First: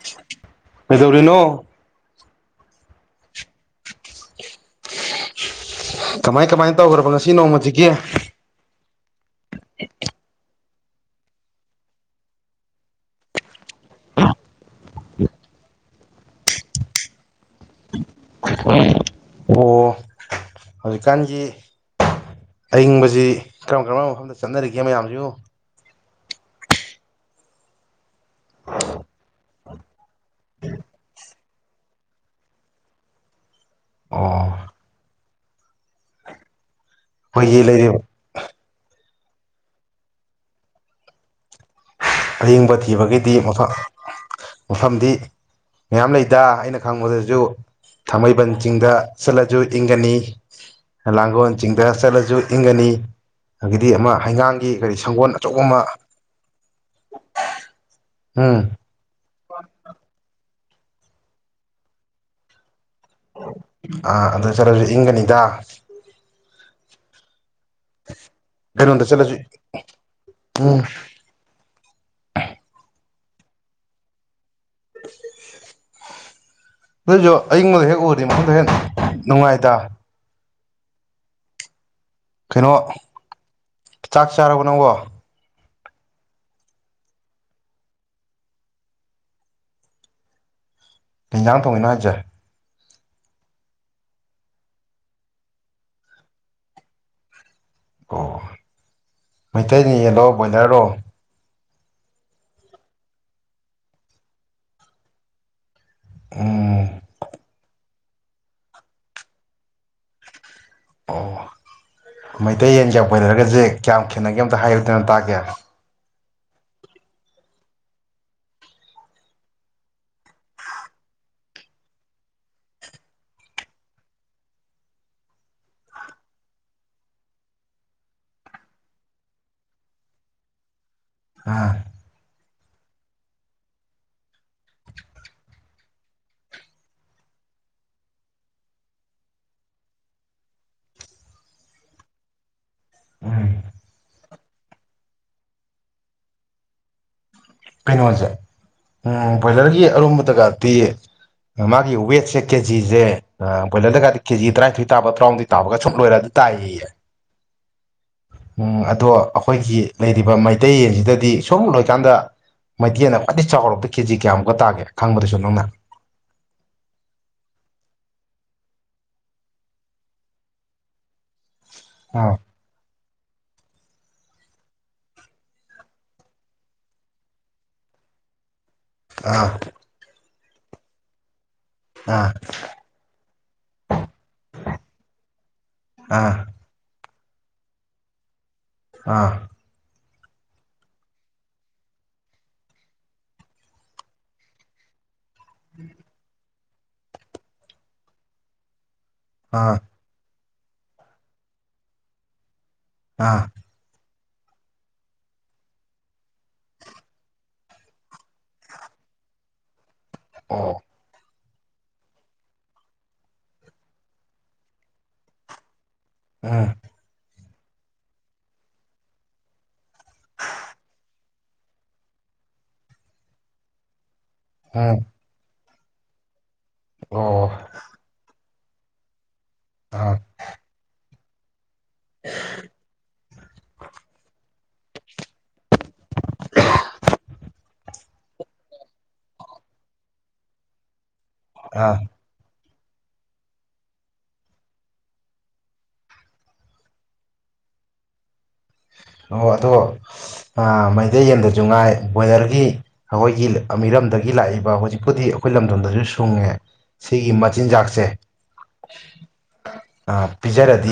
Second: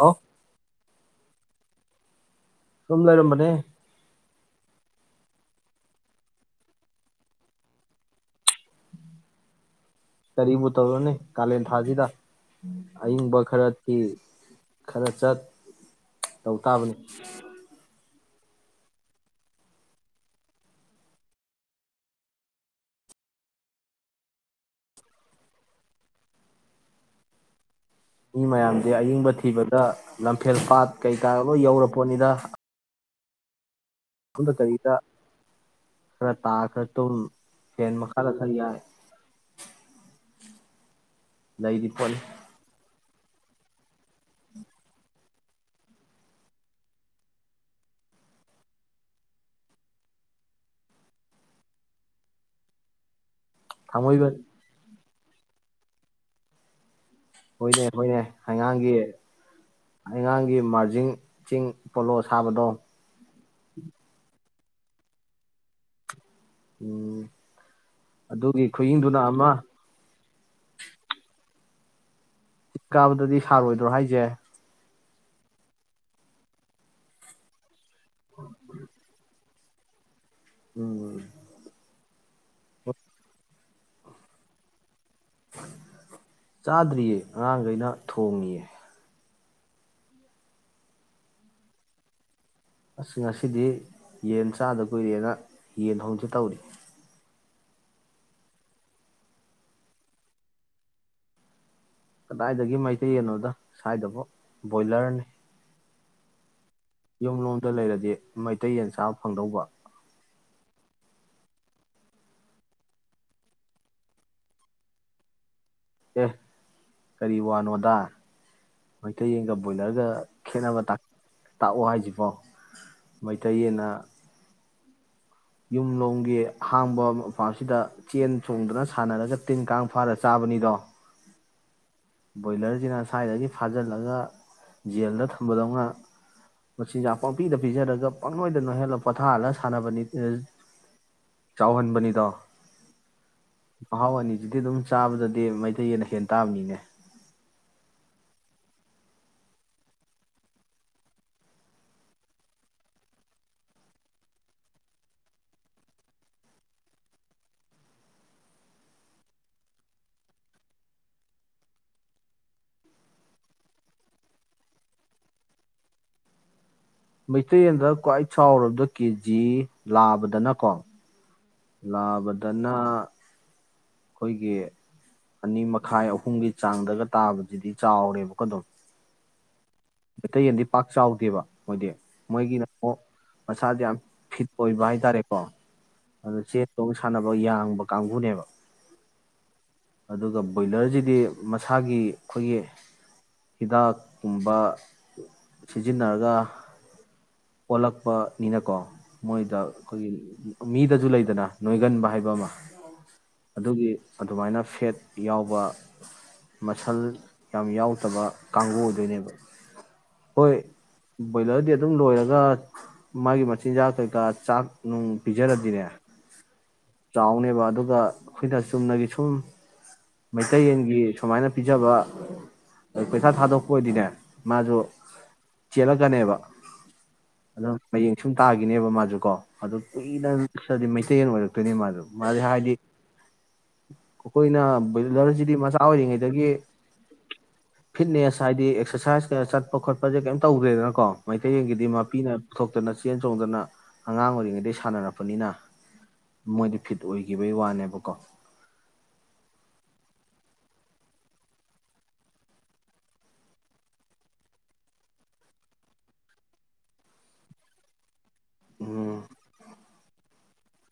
ꯍꯥꯎ ꯀꯩꯗꯧꯔꯤꯅꯣ ꯁꯨꯝ ꯂꯩꯔꯝꯕꯅꯦ ꯀꯃꯥꯏ ꯀꯃꯥꯏ ꯇꯧꯒ꯭ꯔꯕ ꯉꯁꯤ ꯅꯣꯡꯃꯖꯤꯒꯤ ꯀꯩꯕꯨ ꯇꯧꯔꯨꯅꯤ ꯀꯥꯂꯦꯟ ꯊꯥꯁꯤꯗ ꯑꯏꯪꯕ ꯈꯔ ꯐꯤ ꯈꯔ ꯆꯠ ꯇꯧ ꯇꯥꯕꯅꯤ ꯑꯣ ꯍꯧꯖꯤꯛꯀꯥꯟꯒꯤ ꯑꯏꯪꯕꯁꯤ ꯀꯔꯝ ꯀꯔꯝꯕ ꯃꯐꯝꯗ ꯆꯠꯅꯔꯤꯒꯦ ꯃꯌꯥꯝꯖꯤꯕꯨ ꯃꯤ ꯃꯌꯥꯝꯁꯦ ꯑꯌꯤꯡꯕ ꯊꯤꯕꯗ ꯂꯝꯐꯦꯜ ꯄꯥꯠ ꯀꯩꯀꯥ ꯂꯣꯏ ꯌꯧꯔꯄꯣꯠꯅꯤꯗ ꯑꯣ ꯗ ꯀꯔꯤꯗ ꯈꯔ ꯇꯥ ꯈꯔ ꯇꯨꯝ ꯑꯩꯈꯣꯏꯒꯤ ꯐꯦꯟ ꯂꯩꯔꯤꯕ ꯃꯈꯥꯗ ꯈꯔ ꯌꯥꯏ ꯂꯩꯏꯗꯤ ꯑꯌꯤꯡꯕ ꯊꯤꯕꯒꯤ ꯗꯤ ꯃꯐꯝ ꯃꯐꯝꯗꯤ ꯃꯌꯥꯝ ꯂꯩꯗ ꯑꯩꯅ ꯈꯪꯕꯗꯁꯨ ꯊꯥꯡꯃꯩꯕꯟ ꯆꯤꯡꯗ ꯆꯠꯂꯁꯨ ꯏꯪꯒꯅꯤ ꯂꯥꯡꯒꯣꯜ ꯆꯤꯡꯗ ꯆꯠꯂꯁꯨ ꯏꯪꯒꯅꯤ ꯑꯒꯤꯗꯤ ꯑꯃ ꯊꯥꯡꯃꯩꯕ ꯍꯩꯉꯥꯡꯒꯤ ꯀꯔꯤꯁ ꯁꯪꯒꯣꯜ ꯑꯆꯧꯕ ꯑꯃ ꯍꯣꯏꯅꯦ ꯍꯣꯏꯅꯦ ꯎꯝ ꯍꯉꯥꯡꯒꯤ ꯍꯩꯉꯥꯡ ꯒꯤ ꯃꯥꯔꯖꯤꯡ ꯆꯤꯡ ꯄꯣꯂꯣ ꯁꯥꯕꯗꯣ ꯑꯥ ꯑꯗꯨ ꯆꯠꯂꯁꯨ ꯏꯪꯒꯅꯤꯗ ꯎꯝ ꯑꯗꯨꯒꯤ ꯀꯩꯅꯣꯗ ꯈꯨꯌꯤꯡꯗꯨꯅ ꯆꯠꯂꯨꯁꯤ ꯑꯃ ꯎ ꯆꯤꯡ ꯀꯥꯕꯗꯗꯤ ꯁꯥꯔꯣꯏꯗ꯭ꯔꯣ ꯍꯥꯏꯁꯦ ꯗꯣꯢꯖꯨ ꯑꯏꯪꯕꯗ ꯍꯦꯛ ꯃꯗꯅꯨꯡꯉꯥꯏ ꯗ ꯎꯝ ꯀꯩꯅꯣ ꯆꯥꯛ ꯆꯥꯔꯕꯣ ꯅꯪꯕꯣ ꯆꯥꯗ꯭ꯔꯤꯌꯦ ꯑꯉꯥꯡꯈꯩꯅ ꯊꯣꯡꯉꯤꯌꯦ ꯀꯩꯖꯥꯡ ꯊꯣꯡꯉꯤꯅꯣ ꯍꯥꯏꯖꯦ ꯑꯁ ꯉꯁꯤꯗꯤ ꯌꯦꯟ ꯆꯥꯗ ꯀꯨꯏꯔꯦꯅ ꯌꯦꯟ ꯇꯧꯁꯤ ꯇꯧꯔꯤ ꯑꯣ ꯃꯩꯇꯩꯅꯤ ꯌꯦꯜꯂꯣ ꯕꯣꯏꯂꯔꯣ ꯀꯗꯥꯏꯗꯒꯤ ꯃꯩꯇꯩꯌꯦꯅꯣꯗ ꯁ꯭ꯋꯥꯏꯗꯕꯨ ꯕꯣꯏꯂꯔꯅꯤ ꯑꯣ ꯌꯨꯝꯂꯣꯝꯗ ꯂꯩꯔꯗꯤ ꯃꯩꯇꯩ ꯌꯦꯟꯆꯥ ꯐꯪꯗꯧꯕ ꯑꯣ ꯃꯩꯇꯩ ꯌꯦꯟꯒ ꯕꯣꯢꯂꯔꯒꯁꯦ ꯀꯌꯥꯝ ꯈꯦꯠꯅꯒꯦ ꯑꯝꯇ ꯍꯥꯏꯌꯨꯗꯅ ꯑꯝꯇ ꯇꯥꯒꯦ ꯑꯦ ꯀꯔꯤ ꯋꯥꯅꯣꯗ ꯃꯩꯇꯩꯌꯦꯟꯒ ꯕꯣꯏꯂꯔꯒ ꯈꯦꯅꯕ ꯇꯥꯛꯑꯣ ꯍꯥꯏꯁꯤꯕꯣ ꯃꯩꯇꯩꯌꯦꯅ ꯌꯨꯝꯂꯣꯝꯒꯤ ꯑꯍꯥꯡꯕ ꯃꯄꯥꯁꯤꯗ ꯆꯦꯟ ꯆꯣꯡꯗꯨꯅ ꯁꯥꯟꯅꯔꯒ ꯇꯤꯟ ꯀꯥꯡ ꯐꯥꯔ ꯆꯥꯕꯅꯤꯗꯣ ꯑꯥ ꯕꯣꯏꯂꯔꯁꯤꯅ ꯁ꯭ꯋꯥꯏꯗꯒꯤ ꯐꯥꯖꯤꯜꯂꯒ ꯖꯦꯜꯗ ꯊꯝꯕꯗꯧꯅ ꯃꯆꯤꯟꯖꯥꯛ ꯄꯥꯄꯤꯗ ꯄꯤꯖꯔꯒ ꯄꯪꯂꯣꯏꯗꯅ ꯍꯦꯜꯂꯒ ꯄꯣꯊꯥꯍꯜꯂꯒ ꯁꯥꯟꯅꯕꯅꯤ ꯆꯥꯎꯍꯟꯕꯅꯤꯗꯣ ꯎꯝ ꯍꯥꯎꯋꯥꯅꯤ ꯍꯧꯖꯤꯛꯇꯤ ꯑꯗꯨꯝ ꯆꯥꯕꯗꯗꯤ ꯃꯩꯇꯩꯅ ꯍꯦꯟꯟꯅ ꯇꯥꯕꯅꯤꯅꯦ ꯀꯩꯅꯣꯁꯦ ꯎꯝ ꯕꯣꯏꯂꯔꯒꯤ ꯑꯔꯨꯝꯕꯗꯒꯗꯤ ꯃꯥꯒꯤ ꯋꯦꯠꯁꯦ ꯀꯦꯖꯤꯁꯦ ꯕꯣꯏꯂꯔꯗꯒꯗꯤ ꯀꯦꯖꯤ ꯇꯔꯥꯅꯤꯊꯣꯏ ꯇꯥꯕ ꯇꯔꯥꯍꯨꯝꯗꯣꯏ ꯇꯥꯕꯒ ꯁ ꯂꯣꯏꯔ ꯑꯗꯨ ꯇꯥꯏꯌꯦꯌꯦ ꯎꯝ ꯑꯗꯣ ꯑꯩꯈꯣꯏꯒꯤ ꯂꯩꯔꯤꯕ ꯃꯩꯇꯩ ꯌꯦꯟꯁꯤꯗꯗꯤ ꯁꯨꯝ ꯂꯣꯏꯀꯥꯟꯗ ꯃꯩꯇꯩꯅ ꯈ꯭ꯋꯥꯏꯗꯒꯤ ꯆꯥꯎꯔꯕꯗ ꯀꯦꯖꯤ ꯀꯌꯥꯃꯨꯛꯀ ꯇꯥꯒꯦ ꯈꯪꯕꯗꯨꯁꯨ ꯅꯪꯅ ꯃꯩꯇꯩꯗ ꯈ꯭ꯋꯥꯏ ꯆꯥꯎꯔꯕꯗ ꯀꯦ ꯖꯤ ꯂꯥꯕꯗꯅꯀꯣ ꯑꯥ ꯂꯥꯕꯗꯅ ꯑꯩꯈꯣꯏ ꯒꯤ ꯑꯅꯤ ꯃꯈꯥꯏ ꯑꯍꯨꯝꯒꯤ ꯆꯥꯡꯗꯒ ꯇꯥꯗꯨꯗꯤ ꯆꯥꯎꯔꯦꯕꯀ ꯑꯗꯨꯝ ꯑꯥ ꯃꯩꯇꯩ ꯌꯦꯟꯗꯤ ꯄꯥꯛ ꯆꯥꯎꯗꯦꯕ ꯗꯤ ꯑꯥ ꯃꯣꯏꯒꯤꯅ ꯃꯁꯥꯗ ꯌꯥꯝ ꯐꯤꯠ ꯑꯣꯏꯕ ꯍꯥꯏꯇꯥꯔꯦꯀꯣ ꯑꯥ ꯑꯗꯨ ꯆ ꯇꯧꯕ ꯁꯥꯟꯅꯕ ꯌꯥꯡꯕ ꯀꯥꯡꯕꯨꯅꯦꯕ ꯑꯥ ꯑꯗꯨꯒ ꯕꯣꯏꯂꯔꯁꯤꯗꯤ ꯃꯁꯥꯒꯤ ꯑꯩꯈꯣꯏꯒꯤ ꯍꯤꯗꯥꯛꯀꯨꯝꯕ ꯁꯤꯖꯤꯟꯅꯔꯒ ꯑꯣꯜꯂꯛꯄꯅꯤꯅꯀꯣ ꯃꯣꯏꯗ ꯑꯥ ꯑꯩꯈꯣꯏꯒꯤ ꯃꯤꯗꯁꯨ ꯂꯩꯗꯅ ꯅꯣꯏꯒꯟꯕ ꯍꯥꯏꯕ ꯑꯃ ꯑꯥ ꯑꯗꯨꯒꯤ ꯑꯗꯨꯃꯥꯏꯅ ꯐꯦꯠ ꯌꯥꯎꯕ ꯃꯁꯜ ꯌꯥꯝ ꯌꯥꯎꯗꯕ ꯀꯥꯡꯕꯨ ꯑꯣꯏꯗꯣꯏꯅꯦꯕ ꯑ ꯣꯏꯂꯔꯗꯤ ꯑꯗꯨꯝ ꯂꯣꯏꯔꯦ ꯈ ꯃꯥꯒꯤ ꯃꯆꯤꯟꯖꯥꯛ ꯀꯩꯀꯥ ꯆꯥꯛ ꯅꯨꯡ ꯄꯤꯖꯔꯗꯤꯅꯦ ꯎꯝ ꯐꯥꯎꯅꯦꯕ ꯑꯗꯨꯒ ꯑꯩꯈꯣꯏꯅ ꯆꯨꯝꯅꯒꯤ ꯁꯨꯝ ꯃꯩꯇꯩꯌꯦꯟꯒꯤ ꯁꯨꯃꯥꯏꯅ ꯄꯤꯖꯕ ꯄꯩꯁꯥ ꯊꯥꯗꯣꯛꯄ ꯑꯣꯏꯗꯤꯅꯦ ꯃꯥꯁꯨꯣ ꯎꯝ ꯆꯤꯂꯀꯅꯦꯕ ꯑꯣ ꯑꯗꯣ ꯍꯌꯦꯡ ꯁꯨꯝ ꯇꯥꯈꯤꯅꯦꯕ ꯃꯥꯁꯨ ꯀꯣ ꯑꯗ ꯑꯥ ꯀ ꯃ ꯑꯣꯏ ꯃꯥ ꯃꯥꯁ ꯍꯥꯏꯗꯤ ꯑꯩꯈꯣꯏꯅ ꯗꯤꯆꯥ ꯍꯧꯔꯤꯉꯩꯗꯒꯤ ꯐꯤꯠꯅꯦꯁ ꯍꯥꯏ ꯗꯤ ꯑꯦꯛꯁꯔꯁꯥꯏꯖ ꯒꯥ ꯆ꯭ꯇꯄꯥ ꯈꯣꯠꯄꯥ ꯒꯥ ꯀꯦꯏꯝ ꯇ꯭ꯕꯗ꯭ꯔꯦ ꯀꯣ꯫ ꯃꯩꯇꯩꯒꯤꯗꯤ ꯑꯥ ꯃꯄꯤꯅ ꯄꯨꯊꯣꯛꯇꯅ ꯆꯦꯟ ꯆꯣꯡꯗꯅ ꯑꯉꯥꯡ ꯑꯣꯏꯔꯤꯉꯩꯗꯒꯤ ꯁꯥꯟꯅꯔꯛꯄꯅꯤꯅ ꯃꯣꯏꯗꯤ ꯐꯤꯠ ꯑꯣꯏꯈꯤꯕꯒꯤ ꯋꯥꯅꯦꯕꯀꯣ ꯑꯣ ꯑꯗꯣ ꯃꯩꯇꯩ ꯌꯦꯟꯗꯁꯨ ꯉꯥꯏ ꯕꯣꯏꯂꯔꯒꯤ ꯑꯩꯈꯣꯏꯒꯤ ꯃꯤꯔꯝꯗꯒꯤ ꯂꯥꯛꯏꯕ ꯍꯧꯖꯤꯛꯄꯨꯗꯤ ꯑꯩꯈꯣꯏ ꯂꯝꯗꯝꯗꯁꯨ ꯁꯨꯡꯉꯦ ꯁꯤꯒꯤ ꯃꯆꯤꯟꯖꯥꯛꯁꯦ ꯎꯝ ꯑꯥ ꯄꯤꯖꯥꯔꯤ ꯗ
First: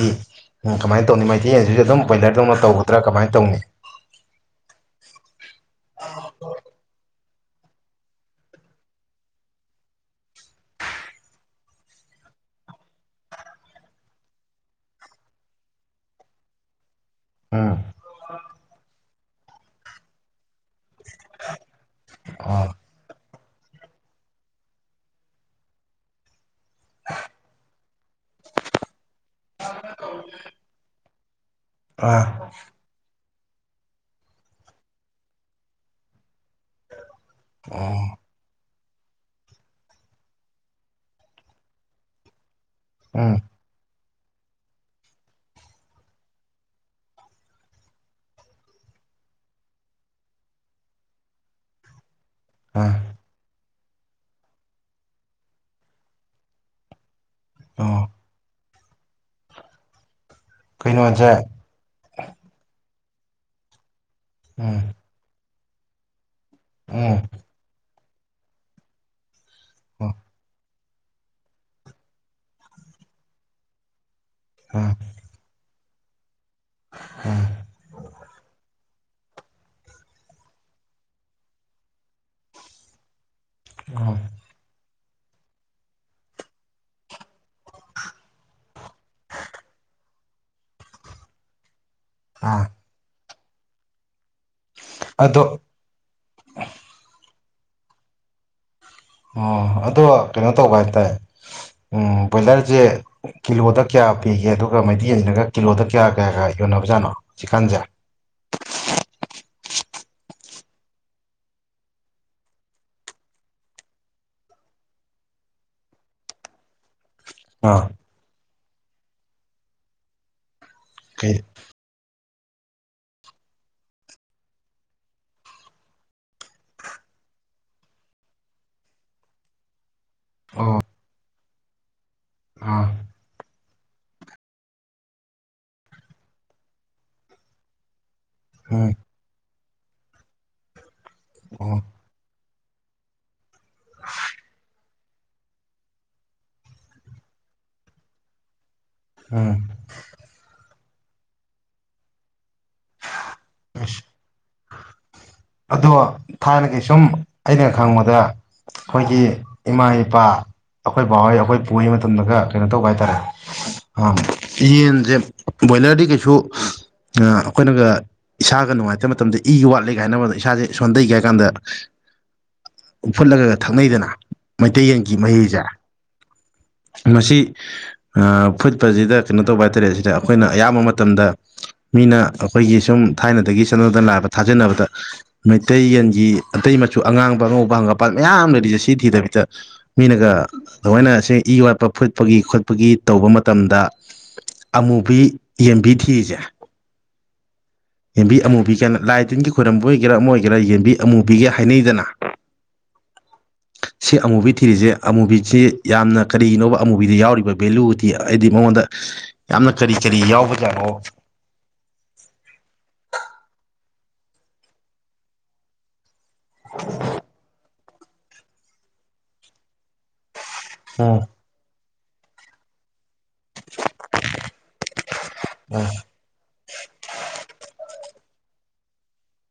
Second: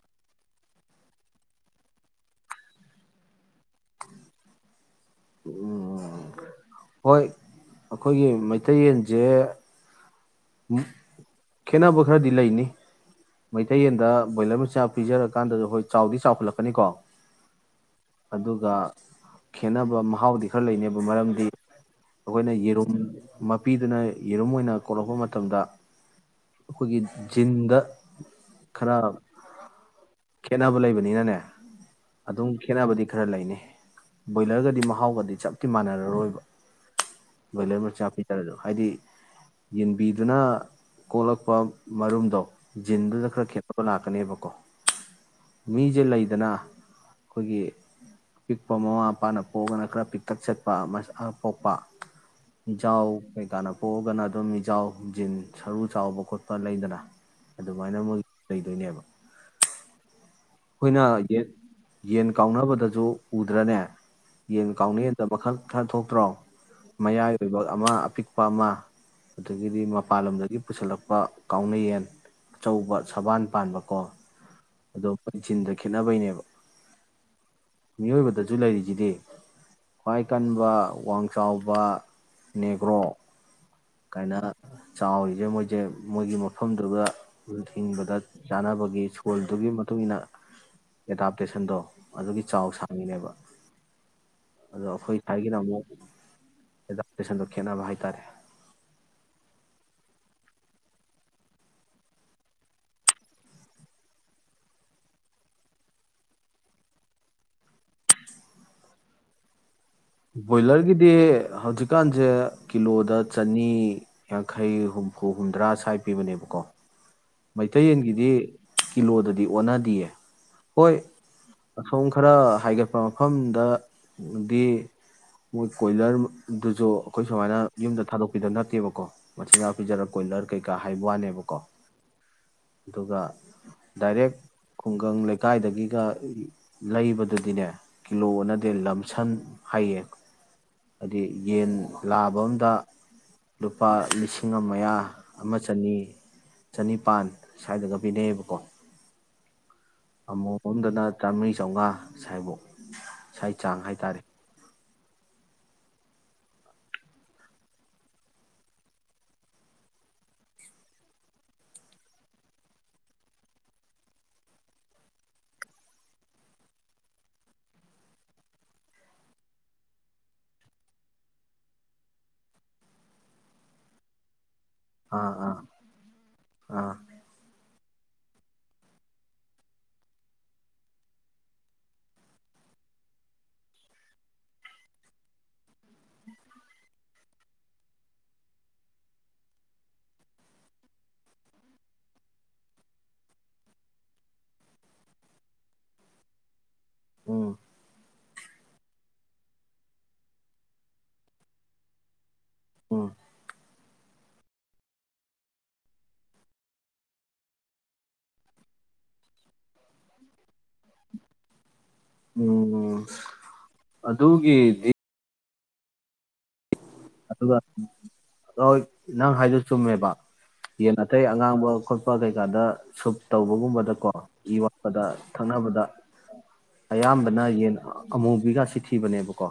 ꯎꯝ ꯀꯃꯩ ꯇ꯭ꯕꯤꯅꯤ ꯃꯦꯏꯇꯦꯏ ꯌꯦꯟ ꯁꯨ ꯑꯗꯨꯝ ꯕꯣꯏꯂꯔ ꯗ꯭ꯕꯥꯅꯥ꯫ ꯇ꯭ꯕꯒꯗ꯭ꯔ ꯀꯃꯩ ꯇ꯭ꯕꯤꯅꯤ꯫ ꯎꯝ ꯎꯝ ꯍꯣꯏ ꯑꯈꯣꯏꯒꯤ ꯃꯦꯏꯇꯦꯏ ꯌꯦꯟ ꯁꯦ꯫ ꯎꯝ ꯈꯦꯇꯅꯕꯥ ꯈ꯭ꯔꯥ ꯗꯤ ꯂꯦꯏꯅꯤ ꯃꯦꯏꯇꯦꯏ ꯌꯦꯟ ꯗꯥ ꯕꯣꯏꯂꯔ ꯃꯆꯤꯟ ꯆꯥꯛ ꯄꯤꯖꯥꯔꯥ ꯀ꯭ꯟꯗꯥ ꯁꯨ ꯍꯣꯏ ꯆ꯭ꯋ ꯗ ꯆ꯭ꯋ꯭ꯈꯇꯂꯀꯅꯤ ꯀꯣ꯫ ꯎꯝ ꯑꯗꯨꯒ ꯈꯦꯅꯕꯥ ꯃꯥꯍꯋ ꯗꯤ ꯈ꯭ꯔꯥ ꯂꯦꯏꯅꯤ꯫ ꯃꯔꯥꯝ ꯗꯤ ꯑꯈꯣꯏ ꯅ ꯑꯣ ꯌꯦꯔꯨꯝ꯫ ꯃꯄꯤꯗꯨꯅꯥ ꯌꯦꯔꯨꯝ ꯑꯣꯏꯅꯥ ꯀꯣꯂꯀꯄꯥ ꯃꯥ꯫ ꯇꯨꯃꯗꯥ ꯑꯈꯣꯏ ꯒꯤ ꯖꯤꯅꯦ ꯗꯥ ꯈ꯭ꯔꯥ꯫ ꯈꯦꯅꯕꯥ ꯂꯦꯏꯕꯥꯅꯤꯅꯥ ꯅꯦ꯫ ꯑꯥ ꯑꯗꯨꯝ ꯈꯦꯅꯥꯕꯥ ꯗꯤ ꯈ꯭ꯔꯥ ꯂꯦꯏꯅꯤ ꯕꯣꯏꯂꯔ ꯒꯥ ꯗꯤ ꯃꯥꯍꯑꯣ ꯆꯞ ꯗꯤ ꯃꯅꯥꯔꯣꯏ꯫ ꯕꯣꯏꯂꯔ ꯑꯣ ꯃꯆꯥ ꯄꯤꯗꯔꯗꯣ ꯍꯥꯏꯗꯤ ꯌꯦꯟ꯫ ꯄꯤꯗꯨꯅ ꯀꯣꯛꯂꯛꯄ ꯃꯔꯨꯝꯗꯣ ꯖꯤꯟ ꯗꯨꯗꯥ ꯎꯝ ꯈ꯭ꯔꯥ ꯈꯦꯇꯅꯕꯥ ꯂꯛꯅꯤ꯫ ꯂꯥꯛꯀꯅꯦꯕꯀꯣ ꯃꯤꯁꯦ ꯂꯩꯗꯅ ꯑꯩꯈꯣꯏꯒꯤ ꯑ ꯄꯤꯛꯄ ꯃꯃꯥ ꯃꯄꯥꯅ ꯄꯣꯛꯑꯒꯅ ꯈꯔ ꯄꯤꯛꯇꯠ ꯆꯠꯄ ꯄꯣꯛꯄ ꯑꯥ ꯌꯥꯎ ꯀ ꯀꯥꯟ ꯄꯣꯛꯑꯒꯅ ꯑꯗꯨꯝ ꯏꯖꯥꯎ ꯖꯤꯟ ꯁꯥꯔꯨ ꯆꯥꯑꯣꯕꯥ ꯈꯣꯇꯥ ꯂꯦꯏꯗꯅꯥ꯫ ꯑꯗꯨꯃꯥꯏꯅꯥ ꯑꯣ ꯃꯣꯏ ꯂꯦꯏ꯫ ꯊꯅꯤꯕ ꯑꯩꯈꯣꯏꯅ ꯀꯩꯅꯣꯁꯦ ꯌꯦꯟ ꯌꯦꯟ ꯀꯥꯎꯅꯕꯗꯁꯨ ꯎꯗ꯭ꯔꯥꯅꯦ꯫ ꯌꯦꯟ ꯎꯝ ꯀꯥꯎꯅꯌꯦꯗ ꯃꯈꯜ ꯊꯥ ꯊꯣꯛꯣꯛꯇ꯭ꯔꯣ ꯎꯝ ꯃꯌꯥꯏ ꯑꯣꯏꯕ ꯑꯃ ꯄꯤꯛꯄꯥ ꯑꯥꯃꯥ꯫ ꯑꯗꯨꯗꯥꯒꯤ ꯗ ꯑꯣ ꯃꯥꯅꯆꯤꯡ ꯂꯃꯗꯥꯒꯤ꯫ ꯄꯨꯁꯤꯜꯂꯛꯄ ꯀꯥꯎꯅꯌꯦꯟ ꯑꯆꯧꯕ ꯁꯕꯥꯟ ꯄꯥꯟꯕꯀꯣ ꯑꯥ ꯑꯗꯨꯗꯣꯄꯟ ꯆꯤꯟꯒꯤ ꯈꯦꯠꯅꯕꯩꯅꯦꯕ ꯃꯤꯑꯣꯏꯕꯗꯁꯨ ꯂꯩꯔꯤꯁꯤꯗꯤ ꯈ꯭ꯋꯥꯏ ꯀꯟꯕ ꯋꯥꯡ ꯆꯥꯎꯕ ꯅꯦꯒ꯭ꯔꯣ ꯑꯣ ꯀꯥꯏꯅ ꯆꯥꯎꯔꯤꯁꯦ ꯃꯣꯏꯁꯦ ꯃꯣꯏꯒꯤ ꯃꯐꯝꯗꯨꯗ ꯊꯤꯡꯕꯗ ꯆꯥꯅꯕꯒꯤ ꯁ꯭ꯀꯨꯜꯗꯨꯒꯤ ꯃꯇꯨꯡ ꯏ ꯃꯇꯨꯡꯏꯟꯅ ꯑꯦꯗꯥꯞꯇꯦꯁꯟꯗꯣ ꯑꯗꯨꯒꯤ ꯆꯥꯎ ꯑꯥ ꯁꯥꯡꯉꯤꯅꯦꯕ ꯑꯗꯣ ꯑꯩꯈꯣꯏ ꯑꯗꯣ ꯊꯥꯏꯒꯤꯅ ꯑꯃꯨꯛ ꯍꯥꯛꯁꯟ ꯈꯦꯠꯅꯕ ꯍꯥꯏꯇꯥꯔꯦ ꯑꯣ ꯑꯗꯣ ꯀꯩꯅꯣ ꯇꯧꯕ ꯍꯥꯏ ꯇꯔꯦ ꯕꯣꯏꯂꯔꯁꯦ ꯀꯤꯂꯣꯗ ꯀꯌꯥ ꯄꯤꯒꯦ ꯑꯗꯨꯒ ꯃꯩꯇꯩꯁꯤꯅꯒ ꯀꯤꯂꯣꯗ ꯀꯌꯥ ꯀꯌꯥ ꯀꯌꯥ ꯌꯣꯟꯅꯕꯖꯥꯠꯅꯣ ꯆꯤꯛꯀꯟꯁꯦ ꯕꯣꯏꯂꯔꯒꯤꯗꯤ ꯍꯧꯖꯤꯛꯀꯥꯟꯁꯦ ꯀꯤꯂꯣꯗ ꯆꯅꯤ ꯌꯥꯡꯈꯩ ꯍꯨꯝꯐꯨ ꯍꯨꯝꯗ꯭ꯔꯥ ꯁ꯭ꯋꯥꯏ ꯄꯤꯕꯅꯦꯕꯀꯣ ꯑꯥ ꯃꯩꯇꯩꯌꯦꯟꯒꯤꯗꯤ ꯀꯤꯂꯣꯗꯗꯤ ꯑꯣꯟꯅꯗꯤꯌꯦ ꯍꯣꯏ ꯀꯩ ꯈꯔ ꯍꯥꯏꯒꯠꯄ ꯃꯐꯝꯗꯗꯤ ꯃꯣꯏ ꯀꯣꯏꯂꯔꯗꯨꯁꯨ ꯑꯩꯈꯣꯏ ꯁꯨꯃꯥꯏꯅ ꯌꯨꯝꯗ ꯊꯥꯗꯣꯛꯄꯤꯗꯕ ꯅꯠꯇꯦꯕꯀꯣ ꯃꯆꯤꯟꯖꯥꯛ ꯄꯤꯖꯔꯛ ꯀꯣꯏꯂꯔ ꯀꯩꯀꯥ ꯑꯣ ꯍꯥꯏꯕ ꯋꯥꯅꯦꯕꯀꯣ ꯑꯥ ꯑꯗꯨꯒ ꯗꯥꯏꯔꯦꯛ ꯈꯨꯡꯒꯪ ꯂꯩꯀꯥꯏꯗꯒꯤꯒ ꯂꯩꯕꯗꯗꯤꯅꯦ ꯀꯤꯂꯣꯅꯗꯦ ꯎꯝ ꯂꯝꯁꯟ ꯍꯥꯏꯡ ꯍꯥꯏꯗꯤ ꯌꯦꯟ ꯑꯣ ꯂꯥꯕ ꯑꯃ ꯗ ꯂꯨꯄꯥ ꯂꯤꯁꯤꯡ ꯑꯃ ꯑꯃ ꯆꯅꯤ ꯆ ꯃꯄꯥꯟ ꯁ꯭ꯋꯥꯏꯗꯒ ꯄꯤꯅꯩꯌꯦꯕꯀꯣ ꯎꯝ ꯑꯃꯨꯛꯣꯝꯗꯅ ꯆꯥꯝꯃꯔꯤ ꯆꯥꯝꯃꯉꯥ ꯁꯥꯏꯐꯧ ꯏꯁ ꯆꯥꯡ ꯑꯁ ꯍꯥꯏꯇꯥꯔꯦ ꯑꯗꯣ ꯊꯥꯏꯅꯒꯤꯩꯁꯨꯝ ꯑꯩꯅ ꯈꯪꯕꯗ ꯑꯩꯈꯣꯏꯒꯤ ꯏꯃꯥ ꯏꯄꯥ ꯑꯩꯈꯣꯏ ꯕꯥꯥꯎꯍꯩ ꯑꯩꯈꯣꯏ ꯄꯨꯔꯤ ꯃꯇꯝꯗꯒ ꯀꯩꯅꯣ ꯇꯧꯕ ꯍꯥꯏ ꯇꯔꯦ ꯌꯦꯟꯁꯦ ꯕꯣꯏꯂꯔꯗꯤ ꯀꯩꯁꯨ ꯑꯩꯈꯣꯏꯅꯒ ꯏꯁꯥꯒ ꯅꯨꯡꯉꯥꯏꯇꯕ ꯃꯇꯝꯗ ꯏ ꯋꯥꯠꯂꯦ ꯀꯥꯏꯅꯕꯗ ꯏꯁꯥꯁꯦ ꯁꯣꯟꯊꯩꯒ ꯍꯥꯏ ꯀꯥꯟꯗ ꯐꯨꯠꯂꯒ ꯊꯛꯅꯩꯗꯅ ꯃꯩꯇꯩꯌꯦꯟꯒꯤ ꯑꯥ ꯑꯥ ꯃꯍꯩꯤꯁꯦ ꯑꯥ ꯃꯁꯤ ꯐꯨꯠꯄꯁꯤꯗ ꯀꯩꯅꯣ ꯇꯧꯕ ꯍꯥꯏꯇꯥꯔꯦ ꯁꯤꯗ ꯑꯩꯈꯣꯏꯅ ꯑꯌꯥꯝꯕ ꯃꯇꯝꯗ ꯃꯤꯅ ꯑꯩꯈꯣꯏꯒꯤ ꯁꯨꯝ ꯊꯥꯏꯅꯗꯒꯤ ꯆꯠꯅꯗꯅ ꯂꯥꯛꯕ ꯊꯥꯖꯕꯗ ꯃꯩꯇꯩ ꯌꯦꯟꯒꯤ ꯑꯇꯩ ꯃꯆꯨ ꯑꯉꯥꯡꯕ ꯑꯉꯧꯕ ꯍꯪꯒꯄꯥ ꯃꯌꯥꯝ ꯂꯩꯔꯤꯁꯦ ꯁꯤ ꯊꯤꯗꯕꯤꯗ ꯃꯤꯅꯒ ꯂꯃꯣꯏꯅ ꯁꯦꯡ ꯏ ꯋꯥꯠꯄ ꯐꯨꯠꯄꯒꯤ ꯈꯣꯠꯄꯒꯤ ꯇꯧꯕ ꯃꯇꯝꯗ ꯑꯃꯨꯕꯤ ꯌꯦꯟꯕꯤ ꯊꯤꯔꯤꯁꯦ ꯎ ꯌꯦꯟꯕꯤ ꯑꯃꯨꯕꯤꯒꯦꯅ ꯂꯥꯏ ꯇꯤꯟꯒꯤ ꯈꯣꯏꯔꯝꯕ ꯑꯣꯏꯒꯦꯔꯥ ꯑꯃ ꯑꯣꯏꯒꯦꯔꯥ ꯌꯦꯟꯕꯤ ꯑꯃꯨꯕꯤꯒꯦ ꯍꯥꯏꯅꯩꯗꯅ ꯎꯝ ꯁꯤ ꯑꯃꯨꯕꯤ ꯊꯤꯔꯤꯁꯦ ꯑꯃꯨꯕꯤꯁꯤ ꯌꯥꯝꯅ ꯀꯔꯤꯅꯣꯕ ꯑꯃꯨꯕꯤꯗ ꯌꯥꯎꯔꯤꯕ ꯚꯦꯂꯨꯗꯤ ꯍꯥꯏꯗꯤ ꯃꯉꯣꯟꯗ ꯌꯥꯝꯅ ꯀꯔꯤ ꯀꯔꯤ ꯌꯥꯎꯕ ꯌꯥꯥꯅꯣ ꯎꯝ ꯑꯗꯨꯒꯤꯗꯤ ꯑꯗꯨꯒ ꯍꯣꯏ ꯅꯪ ꯍꯥꯏꯗ ꯆꯨꯝꯃꯦꯕ ꯌꯦ ꯅ ꯎꯝ ꯑꯉꯥꯡ ꯁꯄꯥ ꯀꯩꯀꯥꯗ ꯁꯨꯞ ꯇꯧꯕꯒꯨꯝꯕꯗꯀꯣ ꯏ ꯋꯥꯠꯄꯗ ꯊꯛꯅꯕꯗ ꯎꯝ ꯑꯌꯥꯝꯕꯅ ꯌꯦꯟ ꯑꯃꯨꯕꯤꯒ ꯁꯤꯤꯊꯤꯕꯅꯦꯕꯀꯣ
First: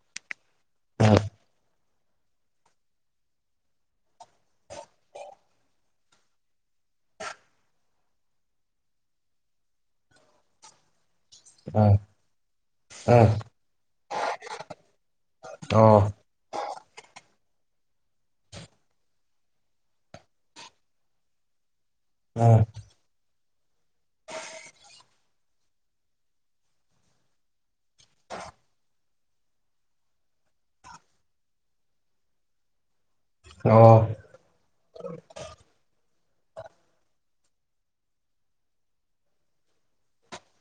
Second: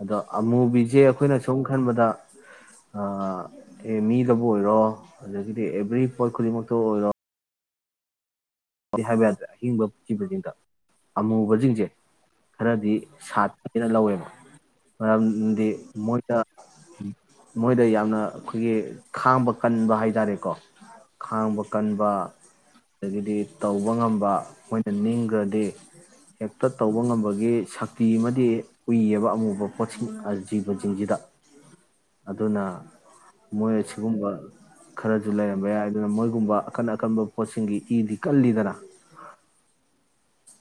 ꯑꯗ ꯃꯨꯕꯤꯁꯦ ꯑꯩꯈꯣꯏꯅ ꯑ ꯈꯟꯕꯗ ꯑꯦ ꯃꯤꯗꯕꯨ ꯑꯣꯏꯔꯣ ꯑꯗꯒꯤꯗꯤ ꯑꯦꯕ꯭ꯔꯤ ꯄꯣꯠ ꯈꯨꯗꯤꯡꯃꯛꯇꯕꯨ ꯑꯣꯏꯔꯣ ꯑꯗꯨ ꯍꯥꯏꯕ ꯌꯥꯗ꯭ꯔꯦ ꯑꯍꯤꯡꯕ ꯤꯕꯁꯤꯡꯗ ꯑꯃꯨꯕꯁꯤꯡꯁꯦ ꯎꯝ ꯈꯔꯗꯤ ꯁꯥꯠꯠꯇꯦꯅ ꯂꯧꯋꯦꯕ ꯃꯔꯝꯗꯤ ꯎꯝ ꯎꯝ ꯑꯣ ꯃꯣꯏꯅ ꯃꯣꯏꯗ ꯌꯥꯝꯅ ꯑꯩꯈꯣꯏꯒꯤ ꯈꯥꯡꯕ ꯀꯟꯕ ꯍꯥꯏ ꯇꯔꯦꯀꯣ ꯈꯥꯡꯕ ꯀꯟꯕ ꯎꯝ ꯑꯗꯒꯤꯗꯤ ꯇꯧꯕ ꯉꯝꯕ ꯃꯣꯏꯅ ꯅꯤꯡꯈ꯭ꯔꯗꯤ ꯍꯦꯛꯇ ꯇꯧꯕ ꯉꯝꯕꯒꯤ ꯁꯛꯇꯤ ꯑꯃꯗꯤ ꯎꯏꯌꯦꯕ ꯑꯃꯨꯕ ꯄꯣꯠꯁꯤꯡ ꯖꯤꯕꯁꯤꯡꯁꯤꯗ ꯑꯗꯨꯅ ꯃꯣꯏ ꯑꯣ ꯑꯁꯤꯒꯨꯝꯕ ꯈꯔꯁꯨ ꯂꯩꯔꯝꯕ ꯌꯥꯏ ꯑꯗꯨꯅ ꯃꯣꯏ ꯨꯝꯕ ꯑꯀꯟ ꯑꯀꯟꯕ ꯄꯣꯠꯁꯤꯡꯒꯤ ꯏꯗꯤ ꯀꯜꯂꯤ ꯇꯔꯥ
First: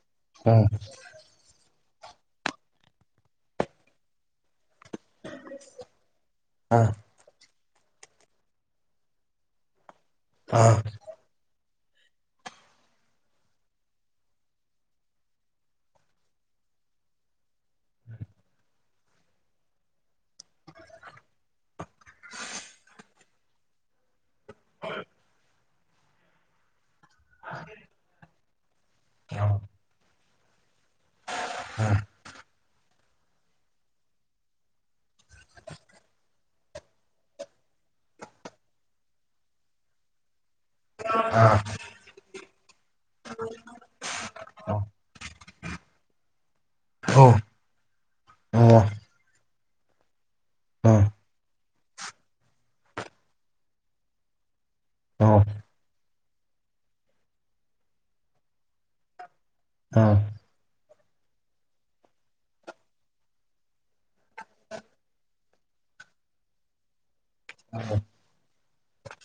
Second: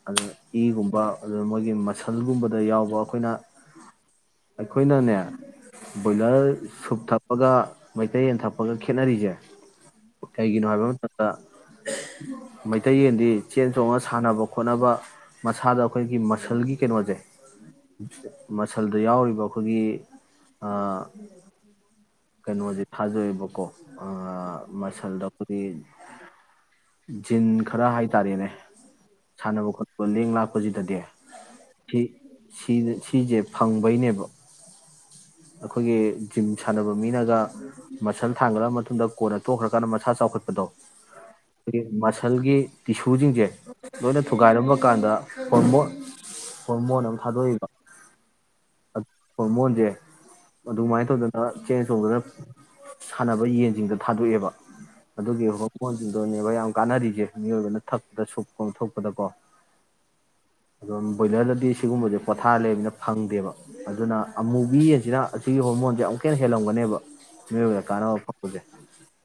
ꯑ ꯎꯝ ꯎꯝ ꯏꯒꯨꯝꯕ ꯑꯗꯨ ꯃꯣꯏꯒꯤ ꯁꯟꯒꯨꯝꯕꯗ ꯌꯥꯎꯕ ꯑꯩꯈꯣꯏꯅ ꯑꯩꯈꯣꯏꯅꯅꯦ ꯕꯣꯏꯂꯔ ꯑꯥ ꯁꯨꯞ ꯊꯛꯄꯒ ꯃꯩꯇꯩ ꯌꯦꯟ ꯊꯄꯒ ꯈꯦꯅꯔꯤꯁꯦ ꯀꯩꯒꯤꯅꯣ ꯑꯥ ꯍꯥꯏꯕ ꯃꯇꯝꯗ ꯃꯩꯇꯩ ꯌꯦꯟꯗꯤ ꯆꯦꯟ ꯆꯣꯡꯉ ꯁꯥꯟꯅꯕ ꯈꯣꯠꯅꯕ ꯃꯁꯥꯗ ꯑꯩꯈꯣꯏꯒꯤ ꯃꯁꯜꯒꯤ ꯀꯩꯅꯣꯁꯦ ꯃꯁꯜꯗ ꯌꯥꯎꯔꯤꯕ ꯑꯩꯈꯣꯏꯒꯤ ꯑ ꯀꯩꯅꯣꯗꯤ ꯊꯥꯗꯣꯑꯦꯕꯀꯣ ꯑ ꯑ ꯃꯁꯜꯗꯕꯨꯗꯤ ꯖꯤꯟ ꯈꯔ ꯍꯥꯏꯇꯥꯔꯦꯅꯦ ꯑꯣ ꯁꯥꯟꯅꯕ ꯈꯣꯠꯅꯕ ꯂꯦꯡ ꯂꯥꯛ ꯖꯤꯗꯗꯤ ꯁꯤ ꯁꯤ ꯁꯤꯁꯦ ꯐꯪꯕꯩꯅꯦꯕ ꯑꯩꯈꯣꯏꯒꯤ ꯖꯤꯝ ꯁꯥꯟꯅꯕ ꯃꯤꯅꯒ ꯃꯁꯜ ꯊꯥꯡꯒꯠꯂꯕ ꯃꯇꯨꯡꯗ ꯀꯣꯟꯅ ꯇꯣꯛꯈ꯭ꯔꯀꯥꯟꯗ ꯃꯁꯥ ꯆꯥꯎꯈꯠꯄ ꯑꯗꯣ ꯑꯩꯈꯣꯏꯒꯤ ꯃꯁꯜꯒꯤ ꯇꯤꯁꯨꯁꯤꯡꯁꯦ ꯂꯣꯏꯅ ꯊꯨꯒꯥꯏꯔꯝꯕ ꯀꯥꯟꯗ ꯍꯣꯔꯃꯣꯟ ꯍꯣꯔꯃꯣꯟ ꯑꯃ ꯑꯣ ꯊꯥꯗꯣꯛꯏꯕ ꯑꯥ ꯑ ꯍꯣꯔꯃꯣꯟꯖꯦ ꯑꯗꯨꯃꯥꯏꯅ ꯇꯧꯗꯅ ꯆꯦꯡ ꯆꯣꯡꯗꯨꯅ ꯁꯥꯟꯅꯕ ꯌꯦꯟꯁꯤꯡꯗ ꯊꯥꯗꯣꯛꯑꯦꯕ ꯑꯣ ꯑꯗꯨꯒꯤ ꯍꯣꯔꯃꯣꯟꯖꯤ ꯑꯗꯨꯅꯦꯕ ꯌꯥꯝ ꯀꯥꯟꯅꯔꯤꯁꯦ ꯃꯤꯑꯣꯏꯕꯅ ꯊꯛꯄꯗ ꯁꯨꯞ ꯀꯣ ꯊꯣꯛꯄꯗꯀꯣ ꯑꯥ ꯑꯗꯨꯝ ꯕꯣꯏꯂꯔꯗꯗꯤ ꯁꯤꯒꯨꯝꯕꯁꯦ ꯄꯣꯊꯥ ꯂꯩꯕꯅꯤꯅ ꯐꯪꯗꯦꯕ ꯑꯗꯨꯅ ꯑꯃꯨꯕꯤ ꯌꯦꯟꯁꯤꯅ ꯑꯁꯤꯒꯤ ꯍꯣꯔꯃꯣꯟꯁꯦ ꯑꯃꯨꯛ ꯍꯦꯟꯅ ꯍꯦꯜꯂꯝꯒꯅꯦꯕ ꯃꯤꯌꯣꯢꯕꯗ ꯀꯥꯟꯅꯕ ꯐꯪꯕꯖꯦ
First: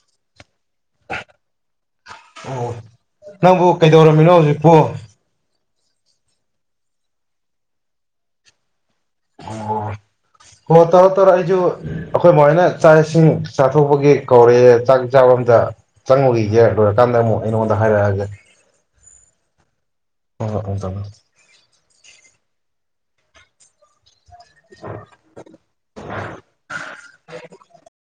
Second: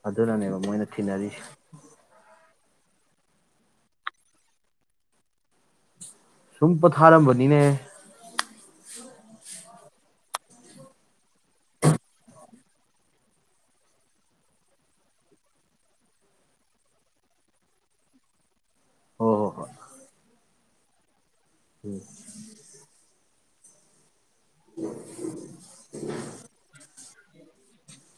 ꯑꯗꯨ ꯅꯅꯦꯕ ꯃꯣꯏꯅ ꯊꯤꯅꯔꯤ ꯑꯣ ꯅꯪꯕꯨ ꯀꯩꯗꯧꯔꯝꯃꯤꯅꯣ ꯍꯧꯖꯤꯛꯄꯨ ꯁꯨꯝ ꯄꯣꯊꯥꯔꯝꯕꯅꯤꯅꯦ ꯑꯣ ꯍꯣ ꯇꯧꯔꯣ ꯇꯧꯔꯣ ꯑꯩꯁꯨ ꯑꯩꯈꯣꯏ ꯃꯥꯍꯣꯏꯅ ꯆꯥꯛ ꯏꯁꯤꯡ ꯆꯥꯊꯣꯛꯄꯒꯤ ꯀꯧꯔꯦ ꯆꯥꯛ ꯆꯥꯕ ꯑꯝꯇ ꯆꯪꯉꯨꯒꯤꯒꯦ ꯂꯣꯏꯔꯀꯥꯟꯗ ꯑꯃꯨꯛ ꯑꯩꯉꯣꯟꯗ ꯍꯥꯏꯔꯛꯑꯒꯦ ꯍꯣꯏ ꯍꯣꯏ ꯍꯣꯏ ꯍꯣꯍꯣ ꯎꯝ [inaudible]